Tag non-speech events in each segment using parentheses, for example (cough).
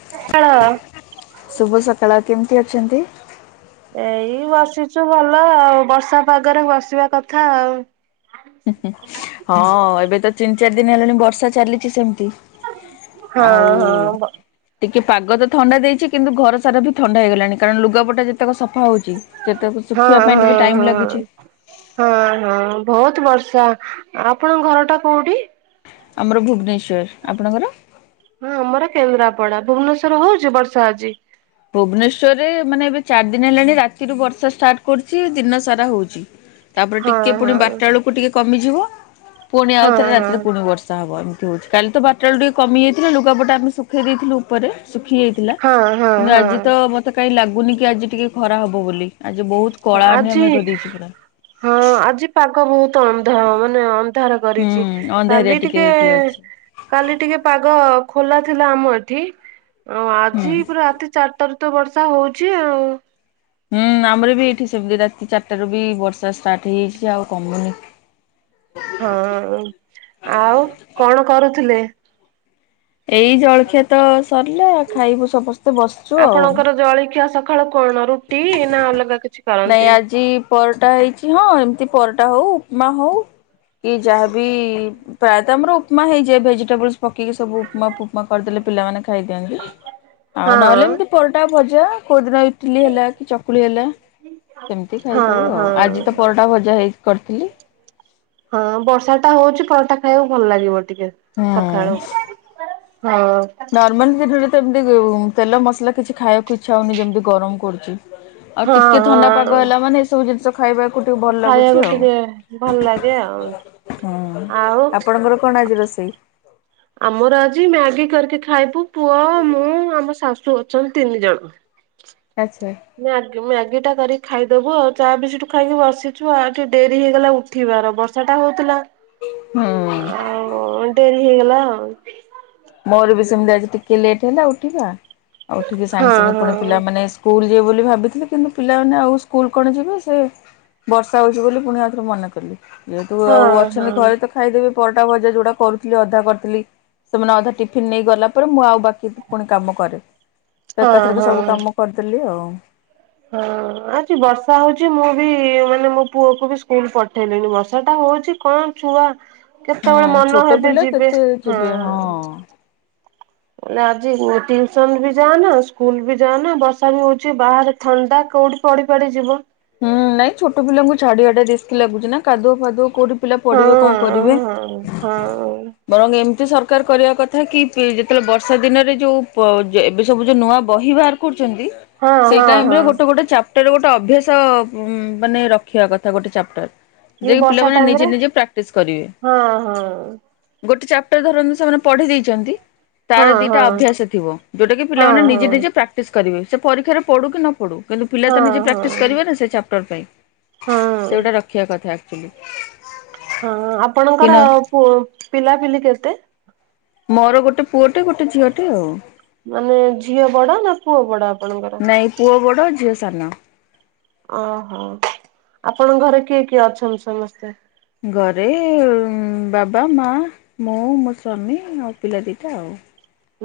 (unintelligible) ଶୁଭ ସକାଳ କେମିତି ଅଛନ୍ତି ଏଇ ବସିଛୁ ଭଲ ଆଉ ବର୍ଷା ପାଗରେ ବସିବା କଥା ଆଉ। ହୁଁ ହଁ ଏବେ ତ ତିନି ଚାରି ଦିନ ହେଲାଣି ବର୍ଷା ଚାଲିଛି ସେମତି। ହଁ ଆଉ ହଁ ବ ଟିକେ ପାଗ ତ ଥଣ୍ଡା ଦେଇଛି କିନ୍ତୁ ଘର ସାରା ବି ଥଣ୍ଡା ହେଇଗଲାଣି କାରଣ ଲୁଗାପଟା ଯେତେକ ସଫା ହଉଛି? ସେତେକୁ ହଁ ଶୁଖିବା ପାଇଁ ହଁ ଟିକେ ଟାଇମ୍ ହଁ। ଲାଗୁଛି। ହଁ ହଁ ବହୁତ ବର୍ଷା ଆପଣଙ୍କ ଘର ଟା କୋଉଠି? ଆମର ଭୁବନେଶ୍ୱର ଆପଣଙ୍କର ହଁ ଆମର କେନ୍ଦ୍ରାପଡା ଭୁବନେଶ୍ଵର ହଉଛି ବର୍ଷା ଆଜି ଭୁବନେଶ୍ଵର ରେ ମାନେ ଏବେ ଚାରି ଦିନ ହେଲାଣି ରାତିରୁ ବର୍ଷା ଷ୍ଟାର୍ଟ କରୁଛି ଦିନ ସାରା ହଉଛି। ତାପରେ ହଁ ଟିକେ ପୁଣି ହଁ ବାରଟା ବେଳକୁ ଟିକେ କମିଯିବ ପୁଣି ହଁ ଆଉଥରେ ହଁ ରାତିରେ ପୁଣି ବର୍ଷା (unintelligible) କାଲି ତ ବାରଟା ବେଳକୁ ଟିକେ କମିଯାଇଥିଲା ଲୁଗାପଟା ଆମେ ଶୁଖେଇ ଦେଇେଇଥିଲୁ ଉପରେ ଶୁଖିଯାଇଥିଲା। ହଁ। ହଁ କିନ୍ତୁ ଆଜି ତ ହଁ। ମତେ କାହିଁ ଲାଗୁନି କି ଆଜି ଟିକେ ଖରା ହବ ବୋଲି ଆଜି ବହୁତ କଳା (inaudible) ଆଜି ମେଘ ଦେଇଛି ପୁରା। ହଁ ଆଜି ପାଗ ବହୁତ ଅନ୍ଧ ମାନେ ଅନ୍ଧାର ହୁଁ କରିଛି ଅନ୍ଧାରିଆ କାଲି ଟିକେ ହେଇକି ଅଛି କାଲି ଟିକେ ପାଗ ଖୋଲା ଥିଲା ଆମ ଏଠି, ଆଉ ହୁଁ। ଆଜି ପୁରା ରାତି ଚାରି (inaudible) ବର୍ଷା ହଉଛି ଆଉ। ହୁଁ ଆମର ବି ଏଇଠି ସେମିତି ରାତି ଚାରିଟାରୁ ବି ବର୍ଷା ଷ୍ଟାର୍ଟ ହେଇଯାଇଛି ଆଉ କମୁନି। ହଁ ଆଉ କଣ କରୁଥିଲେ? ଏଇ ଜଳଖିଆ ତ ସରିଲା ଖାଇବୁ ସମସ୍ତେ ବସିଛୁ ଆଉ। ଆପଣଙ୍କର ଜଳଖିଆ ସ ଖାଳ କଣ ରୁଟି ନା ଅଲଗା କିଛି? ନାଇଁ କରନ୍ତି? ଆଜି ପରଟା ହେଇଛି ହଁ ଏମିତି ପରଟା ହଉ ଉପମା ହଉ କି ଯାହାବି ପ୍ରାୟତଃ ଆମର ଉପମା ହେଇଯାଏ ଭେଜିଟେବୁଲସ ପକେଇକି ସବୁ ଉପମା ଫୁପମା କରିଦେଲେ ପିଲାମାନେ ଖାଇଦିଅନ୍ତି। ଆଉ ହଁ ନହେଲେ ଏମିତି ପରଟା ଭଜା କୋଉଦିନ ଇଟିଲି ହେଲା କି ଚକୁଳି ହେଲା। ସେମିତି ହଁ ଖାଇଦଉ ଆଉ ହଁ। ଆଜି ତ ପରଟା ଭଜା ହେଇ କରିଥିଲି। ହଁ ବର୍ଷା ଟା ହଉଛି ପରଟା ଖାଇବାକୁ ଭଲ ଲାଗିବ ଟିକେ ହୁଁ ସକାଳୁ। ହଁ। ନର୍ମାଲି ଦିନରେ ତ ଏମିତି ତେଲ ମସଲା କିଛି ଖାଇବାକୁ ଇଚ୍ଛା ହଉନି ଯେମିତି ଗରମ କରୁଛି। ଆଉ ହଁ ଟିକେ ଥଣ୍ଡା ହଁ। ପାଗ ହେଲା ମାନେ ଏ ସବୁ ଜିନିଷ ଖାଇବାକୁ ଟିକେ ଭଲ ଖାଇବାକୁ ଲାଗୁଛି ଆଉ। ଟିକେ ଭଲ ଲାଗେ ଆଉ ହୁଁ ଆଉ ଆପଣଙ୍କର କଣ ଆଜି ରୋଷେଇ? ଆମର ଆଜି ମ୍ୟାଗି କରିକି ଖାଇବୁ ପୁଅ ମୁଁ ଆମ ଶାଶୁ ଅଛନ୍ତି ତିନି ଜଣ। ଆଚ୍ଛା। ମ୍ୟାଗି ମ୍ୟାଗି ଟା କରିକି ଖାଇଦବୁ ଆଉ। ଚାହା (inaudible) ଖାଇକି ବସିଛୁ ଆଉ ଠି ଡେରି ହେଇଗଲା ଉଠିବାର ବର୍ଷା ଟା ହଉଥିଲା। ହୁଁ। ଆଉ ଡେରି ହେଇଗଲା ଆଉ। ମୋର ବି ସେମିତି ଆଜି ଟିକେ ଲେଟ୍ ହେଲା ଉଠିବା, ଆଉ ଉଠିକି ହଁ ସାଙ୍ଗେ ସାଙ୍ଗେ ପୁଣି ପିଲାମାନେ ସ୍କୁଲ ଯିବେ ବୋଲି ଭାବିଥିଲି କିନ୍ତୁ ପିଲାମାନେ ଆଉ ସ୍କୁଲ କଣ ଯିବେ ସେ ବର୍ଷା ହଉଛି ବୋଲି ପୁଣି ଆଉଥରେ ମନା କଲି, ଯେହେତୁ ହଁ ଆଉ ହଁ ଅଛନ୍ତି ଘରେ ତ ଖାଇଦେବି ପରଟା ଭଜା ଯଉଟା କରୁଥିଲି ଅଧା କରିଥିଲି। ସେମାନେ ଅଧା ଟିଫିନ ନେଇ ଗଲା ପରେ ମୁଁ ଆଉ ବାକି ପୁଣି କାମ କରେ ତ ହଁ ହଁ ଏକାଥରକେ ସବୁ ହଁ। କାମ କରିଦ ହେଲି ଆଉ। ହଁ ଆଜି ବର୍ଷା ହଉଛି ମୁଁ ବି ମାନେ ମୋ ପୁଅକୁ ବି ସ୍କୁଲ ପଠେଇଲିନି ବର୍ଷା ଟା ହଉଛି। କଣ ଛୁଆ କେତେବେଳେ ହୁଁ ମନ ଛୋଟ ହେବେ ପିଲା ଯିବେ କେତେ ହଁ। ଯିବେ ମାନେ ଆଜି ଟିଉସନ ବି ଯାଆନା ସ୍କୁଲ ବି ଯାନ ବର୍ଷା ବି ହଉଛି ବାହାରେ ଥଣ୍ଡା କୋଉଠି ପଡି ପାଡି ଯିବ। ହୁଁ ନାଇଁ ଛୋଟ ପିଲାଙ୍କୁ ଛାଡିଆ ଟା ରିଷ୍କ୍ ଲାଗୁଛି ନା କାଦୁଅ ଫାଦୁଅ କୋଉଠି ପିଲା ହଁ ପଢିବେ କଣ ହଁ କରିବେ ହଁ ବରଂ ଏମିତି ସରକାର କରିବା କଥା କଥା କି ଯେତେବେଳେ ବର୍ଷା ଦିନରେ ଯୋଉ ଏବେ ସବୁ ଯୋଉ ନୂଆ ବହି ବାହାର କରୁଛନ୍ତି ହଁ ସେଇ ହଁ ହଁ ଟାଇମରେ ଗୋଟେ ଗୋଟେ ଚାପ୍ଟର ଗୋଟେ ଅଭ୍ୟାସ ମାନେ ରଖିବା କଥା ଗୋଟେ ଚାପ୍ଟର। ଏ ଯେଇ ବର୍ଷା ପିଲାମାନେ ଟାଇମ ନିଜେ ରେ ନିଜେ ପ୍ରାକ୍ଟିସ କରିବେ। ହଁ ହଁ ଗୋଟେ ଚାପ୍ଟର ଧରନ୍ତୁ ସେମାନେ ପଢି ଦେଇଛନ୍ତି। ତାର ହଁ ହଁ ଦିଟା ଅଭ୍ୟାସ ଥିବ ଯୋଉଟା କି ହଁ ପିଲାମାନେ ହଁ ନିଜେ ନିଜେ ପ୍ରାକ୍ଟିସ କରିବେ ସେ ପରୀକ୍ଷାରେ ପଡୁ କି ନ ପଡୁ। କିନ୍ତୁ ପିଲା ତ ହଁ ନିଜେ ହଁ ପ୍ରାକ୍ଟିସ୍ କରିବ ନା ସେ ଚାପ୍ଟର ପାଇଁ ହଁ ସେଗୁଡା ରଖିବା କଥା ଆକ୍ଚୁଆଲି। ହଁ କି ଆପଣଙ୍କର ନା ପୁଅ ପିଲାପିଲି କେତେ? ମୋର ଗୋଟେ ପୁଅଟେ ଗୋଟେ ଝିଅଟେ ଆଉ ମାନେ ଝିଅ ବଡ ନା ପୁଅ ବଡ ଆପଣଙ୍କର? ନାଇଁ ପୁଅ ବଡ଼ ଝିଅ ସାନ? ଓହୋ ଆପଣଙ୍କ ଘରେ କିଏ କିଏ ଅଛନ୍ତି ସମସ୍ତେ? ଘରେ ବାବା ମା ମୁଁ ମୋ ସ୍ୱାମୀ ଆଉ ପିଲା ଦିଟା ଆଉ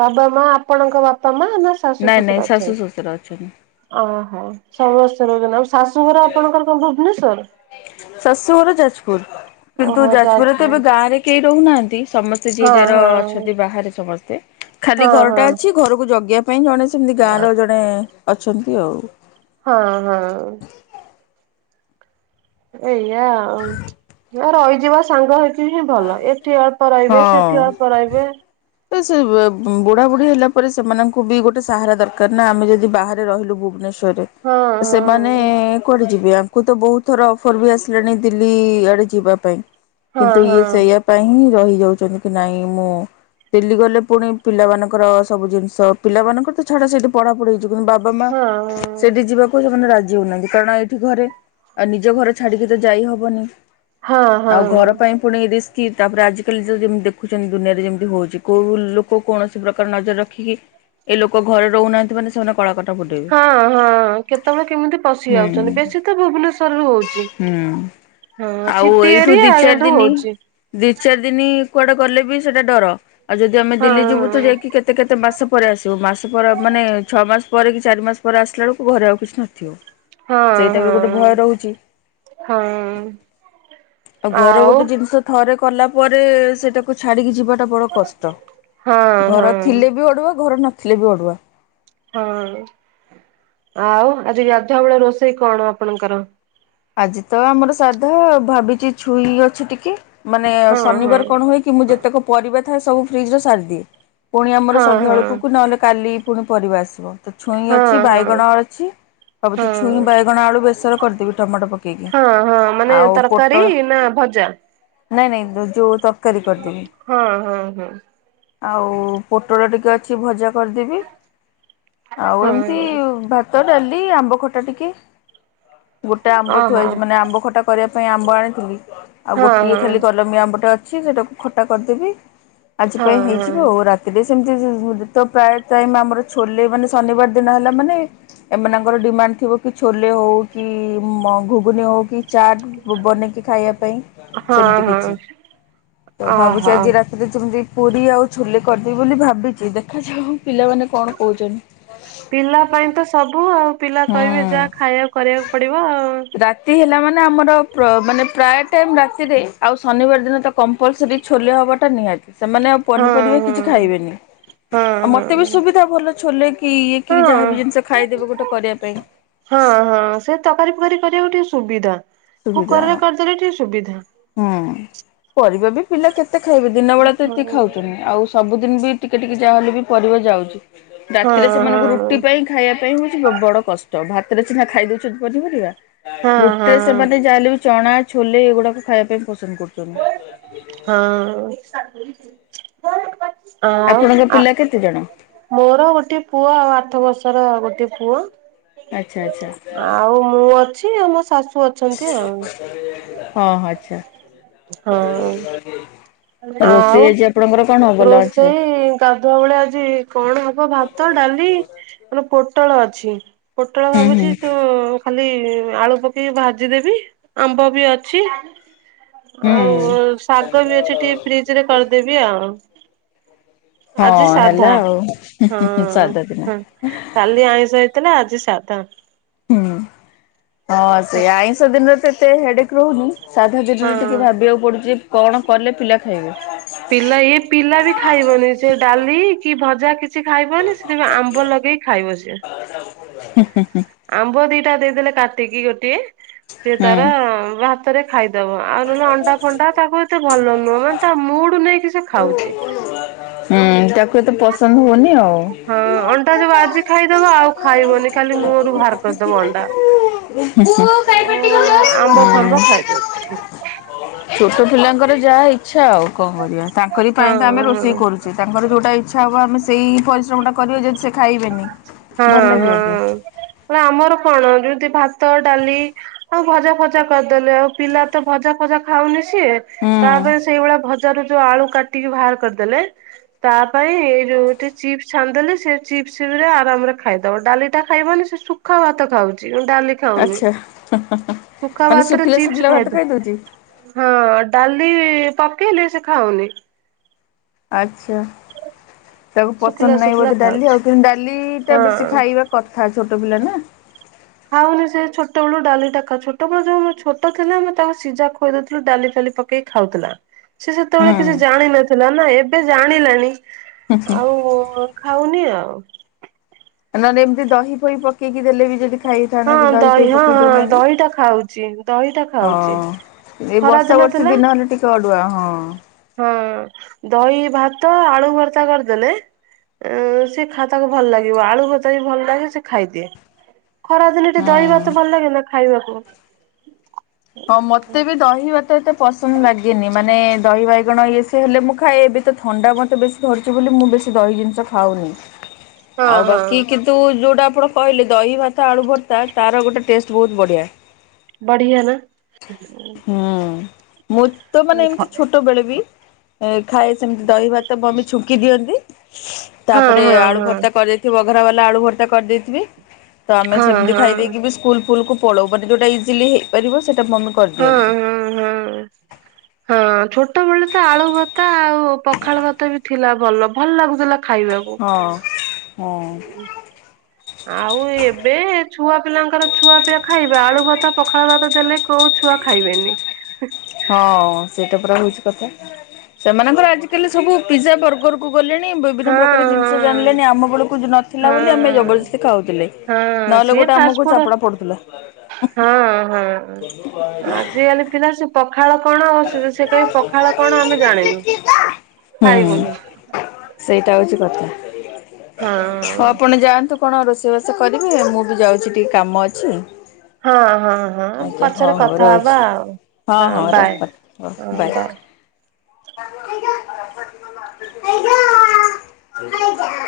ବାବା ମା ଆପଣଙ୍କ ବାପା ମା ନା? ଶାଶୁ ନାଇଁ ନାଇଁ ଶ୍ୱଶୁର ଅଛନ୍ତି? ଶାଶୁ ଶଶୁର ଅଛନ୍ତି। ଓହୋ ସମସ୍ତେ ରହୁଛନା ଆଉ ଶାଶୁଘର ଆପଣଙ୍କର କଣ ଭୁବନେଶ୍ୱରରେ। ଶାଶୁ ଘର ଯାଜପୁର କିନ୍ତୁ ଓହୋ ଯାଜପୁରରେ ତ ଏବେ ଯାଜପୁର ଗାଁରେ କେହି ରହୁନାହାନ୍ତି ସମସ୍ତେ। ସେ ଯିଏ ହଁ ଯାହାର ହଁ ଅଛନ୍ତି ବାହାରେ ସମସ୍ତେ ଖାଲି ହଁ ଘରଟା ହଁ ଅଛି ଘରକୁ ଜଗିବା ପାଇଁ ଜଣେ ସେମିତି ଗାଁର ଜଣେ ଅଛନ୍ତି ଆଉ ହଁ ହଁ। ଏଇଆ ରହିଯିବା ସାଙ୍ଗ ହେଇକି। ସେଠି ହିଁ ଭଲ ଏଠି ଅଳ୍ପ ରହିବେ ହଁ। ସେଠି ଅଳ୍ପ ରହିବେ। ସେ ବୁଢା ବୁଢୀ ହେଲା ପରେ ସେମାନଙ୍କୁ ବି ଗୋଟେ ସାହାରା ଦରକାର ନା ଆମେ ଯଦି ବାହାରେ ରହିଲୁ। ହଁ ଭୁବନେଶ୍ଵରରେ ସେ ମାନେ ହଁ କୁଆଡ଼େ ଯିବେ ଆଙ୍କୁ ତ ବୋହୁତ ଥର ଅଫର୍ ବି ଆସିଲାଣି ଦିଲ୍ଲୀ ଆଡ଼େ ଯିବା ପାଇଁ। ହଁ ତ ହଁ ଇଏ ସେଇଆ ପାଇଁ ହିଁ ରହିଯାଉଚନ୍ତି କି ନାଇଁ ମୁଁ ଦିଲ୍ଲୀ ଗଲେ ପୁଣି ପିଲାମାନଙ୍କର ସବୁ ଜିନିଷ ପିଲାମାନଙ୍କର ତ ଛାଡ ସେଠି ପଢା ପଢିଛି କିନ୍ତୁ ବା ବା ମା ହଁ ସେଠି ଯିବାକୁ ସେମାନେ ରାଜି ହଉନାହାନ୍ତି କାରଣ ଏଠି ଘରେ ନିଜ ଘରେ ଛାଡିକି ତ ଯାଇ ହେବନି। ହଁ ହଁ। ପୁଣି ରିସ୍କ ତାପରେ ଆଜିକାଲି ଯୋଉ ଯେମିତି ଦେଖୁଛନ୍ତି ଦୁନିଆରେ ଯେମିତି ହଉଛି କୋଉ ଲୋକ କୌଣସି ପ୍ରକାର ନଜର ରଖି ଖି ଏ ଲୋକ ଘରେ ରହୁନାହାନ୍ତି ମାନେ ସେମାନ ହଁ ହଁ କେତେବେଳେ କେମିତି ପଶି ଆଉଚନ୍ତି ହୁଁ ବେଶୀ ତ ଭୁବନେଶ୍ଵରରୁୁ ହଉଛି। ହୁଁ ହଁ ଆଉ ସିଟି ଏଇଠୁ ଦି ଏରିଆ ଚାରି କିନ୍ତୁ ଦିନି ହଉଛି। ଦି ଚାରି ଦିନି କୁଆଡେ ଗଲେ ବି ସେଟା ଡର ଆଉ ଯଦି ଆମେ ହଁ ଦିଲ୍ଲୀ ଯିବୁ ତ ଯାଇକି କେ ସେ କେତେ ମାସ ପରେ ଆସିବ ମାସ ପରେ ମାନେ ଛଅ ମାସ ପରେ କି ଚାରି ମାସ ପରେ ଆସିଲା ବେଳକୁ ଘରେ ଆଉ କିଛି ନଥିବ। ହଁ ସେଇଟା ହଁ ବି ଗୋଟେ ଭୟ ରହୁଛି। ହଁ। ଆଉ ଘରେ ଗୋଟେ ଜିନିଷ ଥରେ କଲା ପରେ ସେଟାକୁ ଛାଡିକି ଯିବାଟା ବଡ କଷ୍ଟ। ହଁ ଘର ହଁ ଥିଲେ ବି ଅଡୁଆ ଘର ନଥିଲେ ବି ଅଡୁଆ। ହଁ ଆଉ ଆଜି ଗାଧୁଆ ବେଳେ ରୋଷେଇ କଣ ଆପଣଙ୍କର? ଆଜି ତ ଆମର ସାଧା ଭାବିଛି ଛୁଇଁ ଅଛି ଟିକେ ମାନେ ହଁ ହଁ ଶନିବାର କଣ ହୁଏ କି ମୁଁ ଯେତେକ ପରିବା ଥାଏ ସବୁ ଫ୍ରିଜରୁ ସାରିଦିଏ। ପୁଣି ଆମର ହଁ ହଁ ସନ୍ଧ୍ୟାବେଳକୁ ନଲେ କାଲି ପୁଣି ପରିବା ଆସିବ। ତ ଛୁଇଁ ଅଛି ହଁ ହଁ। ବାଇଗଣ ଅଛି ଭାବୁଛି ଛୁଇଁ ହଁ ବାଇଗଣ ଆଳୁ ବେସର କରିଦେବି। ଟମାଟୋ ପକେଇକି ହଁ ହଁ ମାନେ ଆଉ ତରକାରୀ ପୋଟଳ ନା ଭଜା। ନାଇଁ ନାଇଁ ଯୋଉ ତରକାରି କରିଦେବି। ହଁ ହଁ ହଁ ଆଉ ପୋଟଳ ଟିକେ ଅଛି ଭଜା କରିଦେବି ଆଉ ଏମିତି ହଁ ଭା ତ ଡାଲି ଆମ୍ବ ଖଟା ଟିକେ। ଗୋଟେ ଆମ୍ବ ଓହୋ ଥୁଆହେଇଛି ମାନେ ଆମ୍ବ ଖଟା କରିବା ପାଇଁ ଆମ୍ବ ଆଣିଥିଲି। ଆଉ ହଁ ଗୋଟିଏ ହଁ। ଖାଲି କଲମି ଆମ୍ବଟା ଅଛି ସେଇଟାକୁ ଖଟା କରିଦେବି ଆଜି ପାଇଁ ହଁ ହଁ ହେଇଯିବ ଆଉ ରା ସେମିତି ତ ପ୍ରାୟ ଟାଇମ ଆମର ଛୋଲେ ମାନେ ଶନିବାର ଦିନ ହେଲା ମାନେ ଏମାନଙ୍କର ଡିମାଣ୍ଡ ଥିବ କି ଛୋଲେ ହଉ କି ମ ଘୁଗୁନି ହଉ କି ଚାଟ୍ ବନେଇଚି ଖାଇବା ପାଇଁ। ହଁ ସେମିତି ହଁ କିଛି ତ ଭାବୁଚି ଓହୋ। ଆଜି ରା ସେମିତି ପୁରୀ ଆଉ ଛୋଲେ କରିଦେବି ବୋଲି ଭାବିଚି ଦେଖାଯାଉ ପିଲାମାନେ କଣ କହୁଛନ୍ତି। ପିଲା ପାଇଁ ତ ସବୁ ଆଉ ପିଲା କହିବେ ହୁଁ। ଯାହା ଖାଇବାକୁ କରିବାକୁ ପଡିବ ଆଉ। ଚି ହେଲା ମାନେ ଆମର ମାନେ ପ୍ରାୟ ଟାଇମ୍ ରାତିରେ ଆଉ ଶନିବାର ଦିନ ତ କ ମ୍ପଲସରି ଛୋଲେ ହବାଟା ନିହାତି ସେମାନେ ଆ ହଁ ପନିପରିବା କିଛି ଖାଇବେନି ହଁ ଆ ହଁ ମତେ ବି ସୁବିଧା ଭଲ ଛୋଲେ କି ଇଏ କି ହଁ ହଁ। ଯାହାବି ଜିନିଷ ଖାଇଦେବ ଗୋଟେ କରିବା ପାଇଁ ହଁ ହଁ ସେ ତରକାରୀ ଫକାରୀ କରିବାକୁ ଟିକେ ସୁବିଧା। ସୁବିଧା କୁକରରେ କରିଦେଲେ ଟିକେ ସୁବିଧା। ହୁଁ। ପରିବା ବି ପିଲା କେତେ ଖାଇବେ ଦିନ ହଁ ବେଳା ତ ଏତିକି ଖାଉଛନ୍ତିି ଆଉ ସବୁଦିନି ବି ଟିକେ ଟିକେ ଯାହାହେଲେ ବି ପରିବା ଯାଉଛି, ହଁ ରାତିରେ ସେମାନଙ୍କୁ ରୁଟି ପାଇଁ ଖାଇବା ପାଇଁ ହଉଚି ବଡ କଷ୍ଟ ଭାତରେ ସିନା ଖାଇ ଦଉଛନ୍ତି ପନିପରିବା ହଁ ରୁଟେସ୍ ହଁ। ଯାହାହେଲେ ବି ଚଣା ଛୋଲେ ଏଗୁଡାକୁ ଖାଇବା ପାଇଁ ପସନ୍ଦ କରୁଛନ୍ତି। ହଁ ଆଉ ଆପଣଙ୍କ ଆ ପିଲା କେତେ ଜଣ? ମୋର ଗୋଟେ ପୁଅ ଆଉ ଆଠ ବର୍ଷର ଗୋଟେ ପୁଅ ଆଚ୍ଛା ଆଚ୍ଛା। ଛି ଆଉ ମୋ ଶାଶୁ ଅଛନ୍ତି ଆଉ। ହଁ ଆଚ୍ଛା। ହଁ ରୋଷେଇ ଆଉ ଆଜି ଆପଣଙ୍କର କଣ ହବ? ଲଞ୍ଚ ରେ? ରୋଷେଇ ଗାଧୁଆ ବେଳେ ଆଜି କଣ ହବ ଭାତ ଡାଲି ମାନେ ପୋଟଳ ଅଛି ପୋଟଳ ହୁଁ ଭାବୁଚି ହୁଁ ସୁଁ ଖାଲି ଆଳୁ ପକେଇକି ଭାଜିଦେବି ଆମ୍ବ ବି ଅଛି। ଆଉ ହୁଁ ଶାଗ ବି ଅଛି ଟିକେ ଫ୍ରିଜ ରେ କରିଦେବି ଆଉ। ହଁ ଆଜି ସାଧା ହେଲା ଆଉ ହୁଁ ହଁ ହୁଁ ହୁଁ ସାଧା ଦିନ। ହ। କାଲି ଆଇଁଷ ହେଇଥିଲା ଆଜି ସାଧା। ହୁଁ ହଁ ସେ ଆଇଁଷ ଦିନରେ ତ ଏତେ ହେଡେକ୍ ରହୁନି ସାଧା ଦିନରେ ଟିକେ ହଁ। ଭାବିବାକୁ ପଡୁଚି ଯେ କଣ କଲେ ପିଲା ଖାଇବେ। ପିଲା ଇଏ ପିଲା ବି ଖାଇବନି ସେ ଡାଲି କି ଭଜା କିଛି ଖାଇବନି ସେ କଣ ଆମ୍ବ ଲଗେଇକି ଖାଇବ ସିଏ। ହୁଁ ହୁଁ। ଆମ୍ବ ଦିଟା ଦେଇଦେଲେ କାଟିକି ଗୋଟିଏ ସିଏ ତାର ହୁଁ ଭା ତରେ ଖାଇଦବ ଆଉ ନହେଲେ ଅଣ୍ଡା ଫଣ୍ଡା ତାକୁ ଏତେ ଭଲ ନୁହଁ ମାନେ ତା ମୁଡୁ ନେଇକି ସେ ହୁଁ ଖାଉଚି। ହୁଁ ତାକୁ ଏତେ ପସନ୍ଦ ହଉନି ଆଉ। ହଁ ଅଣ୍ଡା ଯୁ ଆଜି ଖାଇଦବ ଆଉ ଖାଇବନି ଖାଲି ମୁହଁରୁ ବାହାର କରିଦବ ଅଣ୍ଡା। ଓ ଆମ୍ବ ହୁଁ ଫାମ୍ବ ଖାଇଦଉଚି। ହୁଁ। ଛୋଟ ପିଲାଙ୍କର ଯାହା ଇଚ୍ଛା ଆଉ କଣ କରିବା ତାଙ୍କରି ହଁ ପାଇଁ ତ ଆମେ ହଁ। ରୋଷେଇ କରୁ। ଅଛି ତାଙ୍କର ଯଉଟା ଇଚ୍ଛା ହେବ ଆମେ ସେଇ ପରିଶ୍ରମ ଟା କରିବା ଯଦି ସେ ଖାଇବେନି ହଁ ଭଲ ଲାଗିବ କି? ହଁ। ଆମର କଣ ଯୁଉତି ଭାତ ଡାଲି ଆଉ ଭଜା ଫଜା କରିଦେଲେ ଆଉ ପିଲା ତ ଭଜା ଫଜା ଖାଉନି ସିଏ ହୁଁ ତାପରେ ସେଇଭଳିଆ ଭଜା ରେ ଯଉ ଆଳୁ କାଟିକି ବାହାର କରିଦେଲେ ତା ପାଇଁ ଏଇ ଯୋଉ ଗୋଟେ ଚିପ୍ସ ଛାନ୍ଦଦେଲେ, ସେ ଚିପ୍ସ (unintelligible) ଆରାମରେ ଖାଇଦବ, ଡାଲି ଟା ଖାଇବନି ସେ ସୁଖା ଭାତ ଖାଉଛି, ଡାଲି ଖାଉନି, ଆଚ୍ଛା ସୁଖା ମାନେ ଭାତରେ ଶୁଖିଲା ଶୁଖିଲା ଚିପ୍ସ ଭାତ ଖାଇଦେ। ଖାଇଦଉଛି ହଁ ଡାଲି ପକେଇଲେ ସେ ଖାଉନି। ଆଛା, ତାକୁ ପସନ୍ଦ ଶୁଖିଲା ନାହିଁ ଶୁଖିଲା ବୋଧେ ଡାଲି ଖାଉଛି ଆଉ କିନ୍ତୁ ଡାଲି ଟା ବେଶୀ ହଁ। ଖାଇବା କଥା, ଛୋଟ ପିଲା ନା। ଖାଉନି ସେଇ ଛୋଟବେଳୁ ଡାଲି ଟାକା ଛୋଟବେଳ ଯୋଉ ମୁ ଛୋଟ ଥିଲେ, ମୁଁ ତାକୁ ସିଝା ଖୋଇଦଉଥିଲୁ ଡାଲି ଫାଲି ପ କେ ଖାଉଥିଲା। ସେ ସେତେବେଳେ କିଛି ହୁଁ। ଜାଣିନଥିଲା ନା, ଏବେ ଜାଣିଲାଣି, ଆଉ ଖାଉନି ଆଉ। ନହେଲେ ଏମିତି ଦହି ଫହି ପେଇକି ଦେଲେ ବି ଯଦି ହଁ ଖାଇଥାନ୍ତା କି ଦହି ଫହି ହଁ ପକେଇ ହଁ ଦଉନାହାନ୍ତି, ଦହିଟା ଖାଉଛି ଦହିଟା ଖାଉଛି। ହଁ। ଏ ଖରା ବର୍ଷା ବର୍ଷି ଥିଲା ଦିନ ହେଲେ ଟିକେ ଅଡୁଆ, ହଁ। ହଁ, ଦହି ଭାତ, ଆଳୁ ଭର୍ତା କରିଦେଲେ। ସି ଖା ତାକୁ ଭଲ ଲାଗିବ, ଆଳୁ ଭଜା ବି ଭଲ ଲାଗେ ସେ ଖାଇଦିଏ। ଖରାଦିନ ଟିକେ ଦହି ଭାତ ହୁଁ। ଭଲ ଲାଗେ ନା ଖାଇବାକୁ? ହଁ ମତେ ବି ଦହି ଭାତ ଏତେ ପସନ୍ଦ ଲାଗେନି, ମାନେ ଦହି ବାଇଗଣ ଇଏ ସେ ହେଲେ ମୁଁ ଖାଏ, ଏବେ ମୋତେ ଥଣ୍ଡା ମୋତେ ବେଶୀ ଧରିଛି ବୋଲି ମୁଁ ବେଶୀ ଦହି ଜିନିଷ ଖାଉନି। ହଁ ଆଉ ହଁ ବାକି କିନ୍ତୁ ଯୋଉଟା ଆପଣ କହିଲେ ଦହି ଭାତ, ଆଳୁ ଭର୍ତ୍ତା ତାର ଗୋଟେ ଟେଷ୍ଟ ବହୁତ ବଢିଆ। ବଢିଆ ନା? ହୁଁ ମୁଁ ତ ମାନେ ଏମିତି ହଁ ଛୋଟ ବେଳେ ବି ଏ ଖାଏ ସେମତି ଦହି ଭା ତ ମମି ଛୁଙ୍କି ଦିଅନ୍ତି, ହଁ ତାପରେ ଆଳୁ ହଁ। ଭର୍ତା କରେ। ଏ ବଘରା ବାଲା ଆଳୁ ଭର୍ତା କରିଦେଇଥିବି ତ ଆମେ ହଁ ସେମିତି ଖାଇ ହଁ। ଦେଇେଇକି ବି ସ୍କୁଲ ଫୁଲ୍କୁ କୁ ପଳଉ, ମାନେ ଯେଉଟା ଇଜିଲି ହେଇପାରିବ ସେଇଟା ମମି କରିଦିଅନ୍ତି। ହୁଁ ହୁଁ। ହଁ ଛୋଟବେଳେ ତ ଆଳୁ ଭତା ଆଉ ପଖାଳ ଭାତ ବି ଥିଲା ଭଲ, ଭଲ ଲାଗୁଥିଲା ଖାଇବାକୁ। ହଁ, ହୁଁ। ଆଉ ଏବେ ଛୁଆ ପିଲାଙ୍କର ଛୁଆ ପିଲା ଖାଇବା, ଆଳୁ ଭାତ ପଖାଳ ଭାତ ଦେଲେ କୋଉ ଛୁଆ ଖାଇବେନି। ହଁ ସେଇଟା ପୁରା ହଉଛି କଥା, ସେମାନଙ୍କର ଆଜିକାଲି ସବୁ ପିଜ୍ଜା ବର୍ଗର କୁ ଗଲେଣି, ବିଭିନ୍ନ ହଁ ପ୍ରକାର ହଁ ଜିନିଷ ଜାଣିଲେଣି, ଆମ ବେଳକୁ ନଥିଲା ବୋଲି ଆମେ ହଁ। ଜବରଦସ୍ତି ଖାଉଥିଲେ। ହଁ ନହେଲେ ସିଏ ଗୋଟେ ଫାଷ୍ଟ ଆମକୁ ଫୁଡ ଚାପୁଡ଼ା ପଡୁଥିଲା। ହଁ, ହଁ। ଏମିତି ଦୀନ ଆସିବ ପଖାଳ କଣ (inaudible) ସେ ସେ କହିବେ ହୁଁ। ପଖାଳ କଣ ଆମେ ଜାଣିନୁ। ଖାଇବୁନି ସେଇଟା ହଉଛି କଥା, ହଁ ହଉ ଆପଣ ଯାଆନ୍ତୁ। କଣ ରୋଷେଇବାସ କରିବେ, ମୁଁ ବି ଯାଉଛି ଟିକେ କାମ ଅଛି। ହଁ ହଁ ହଁ ଆଜ୍ଞା ହଉ ପଛରେ ହଉ କଥା ହବା ରହୁଛି ଆଉ, ହଁ ବାଏ। ବାଏ। (inaudible) (inaudible)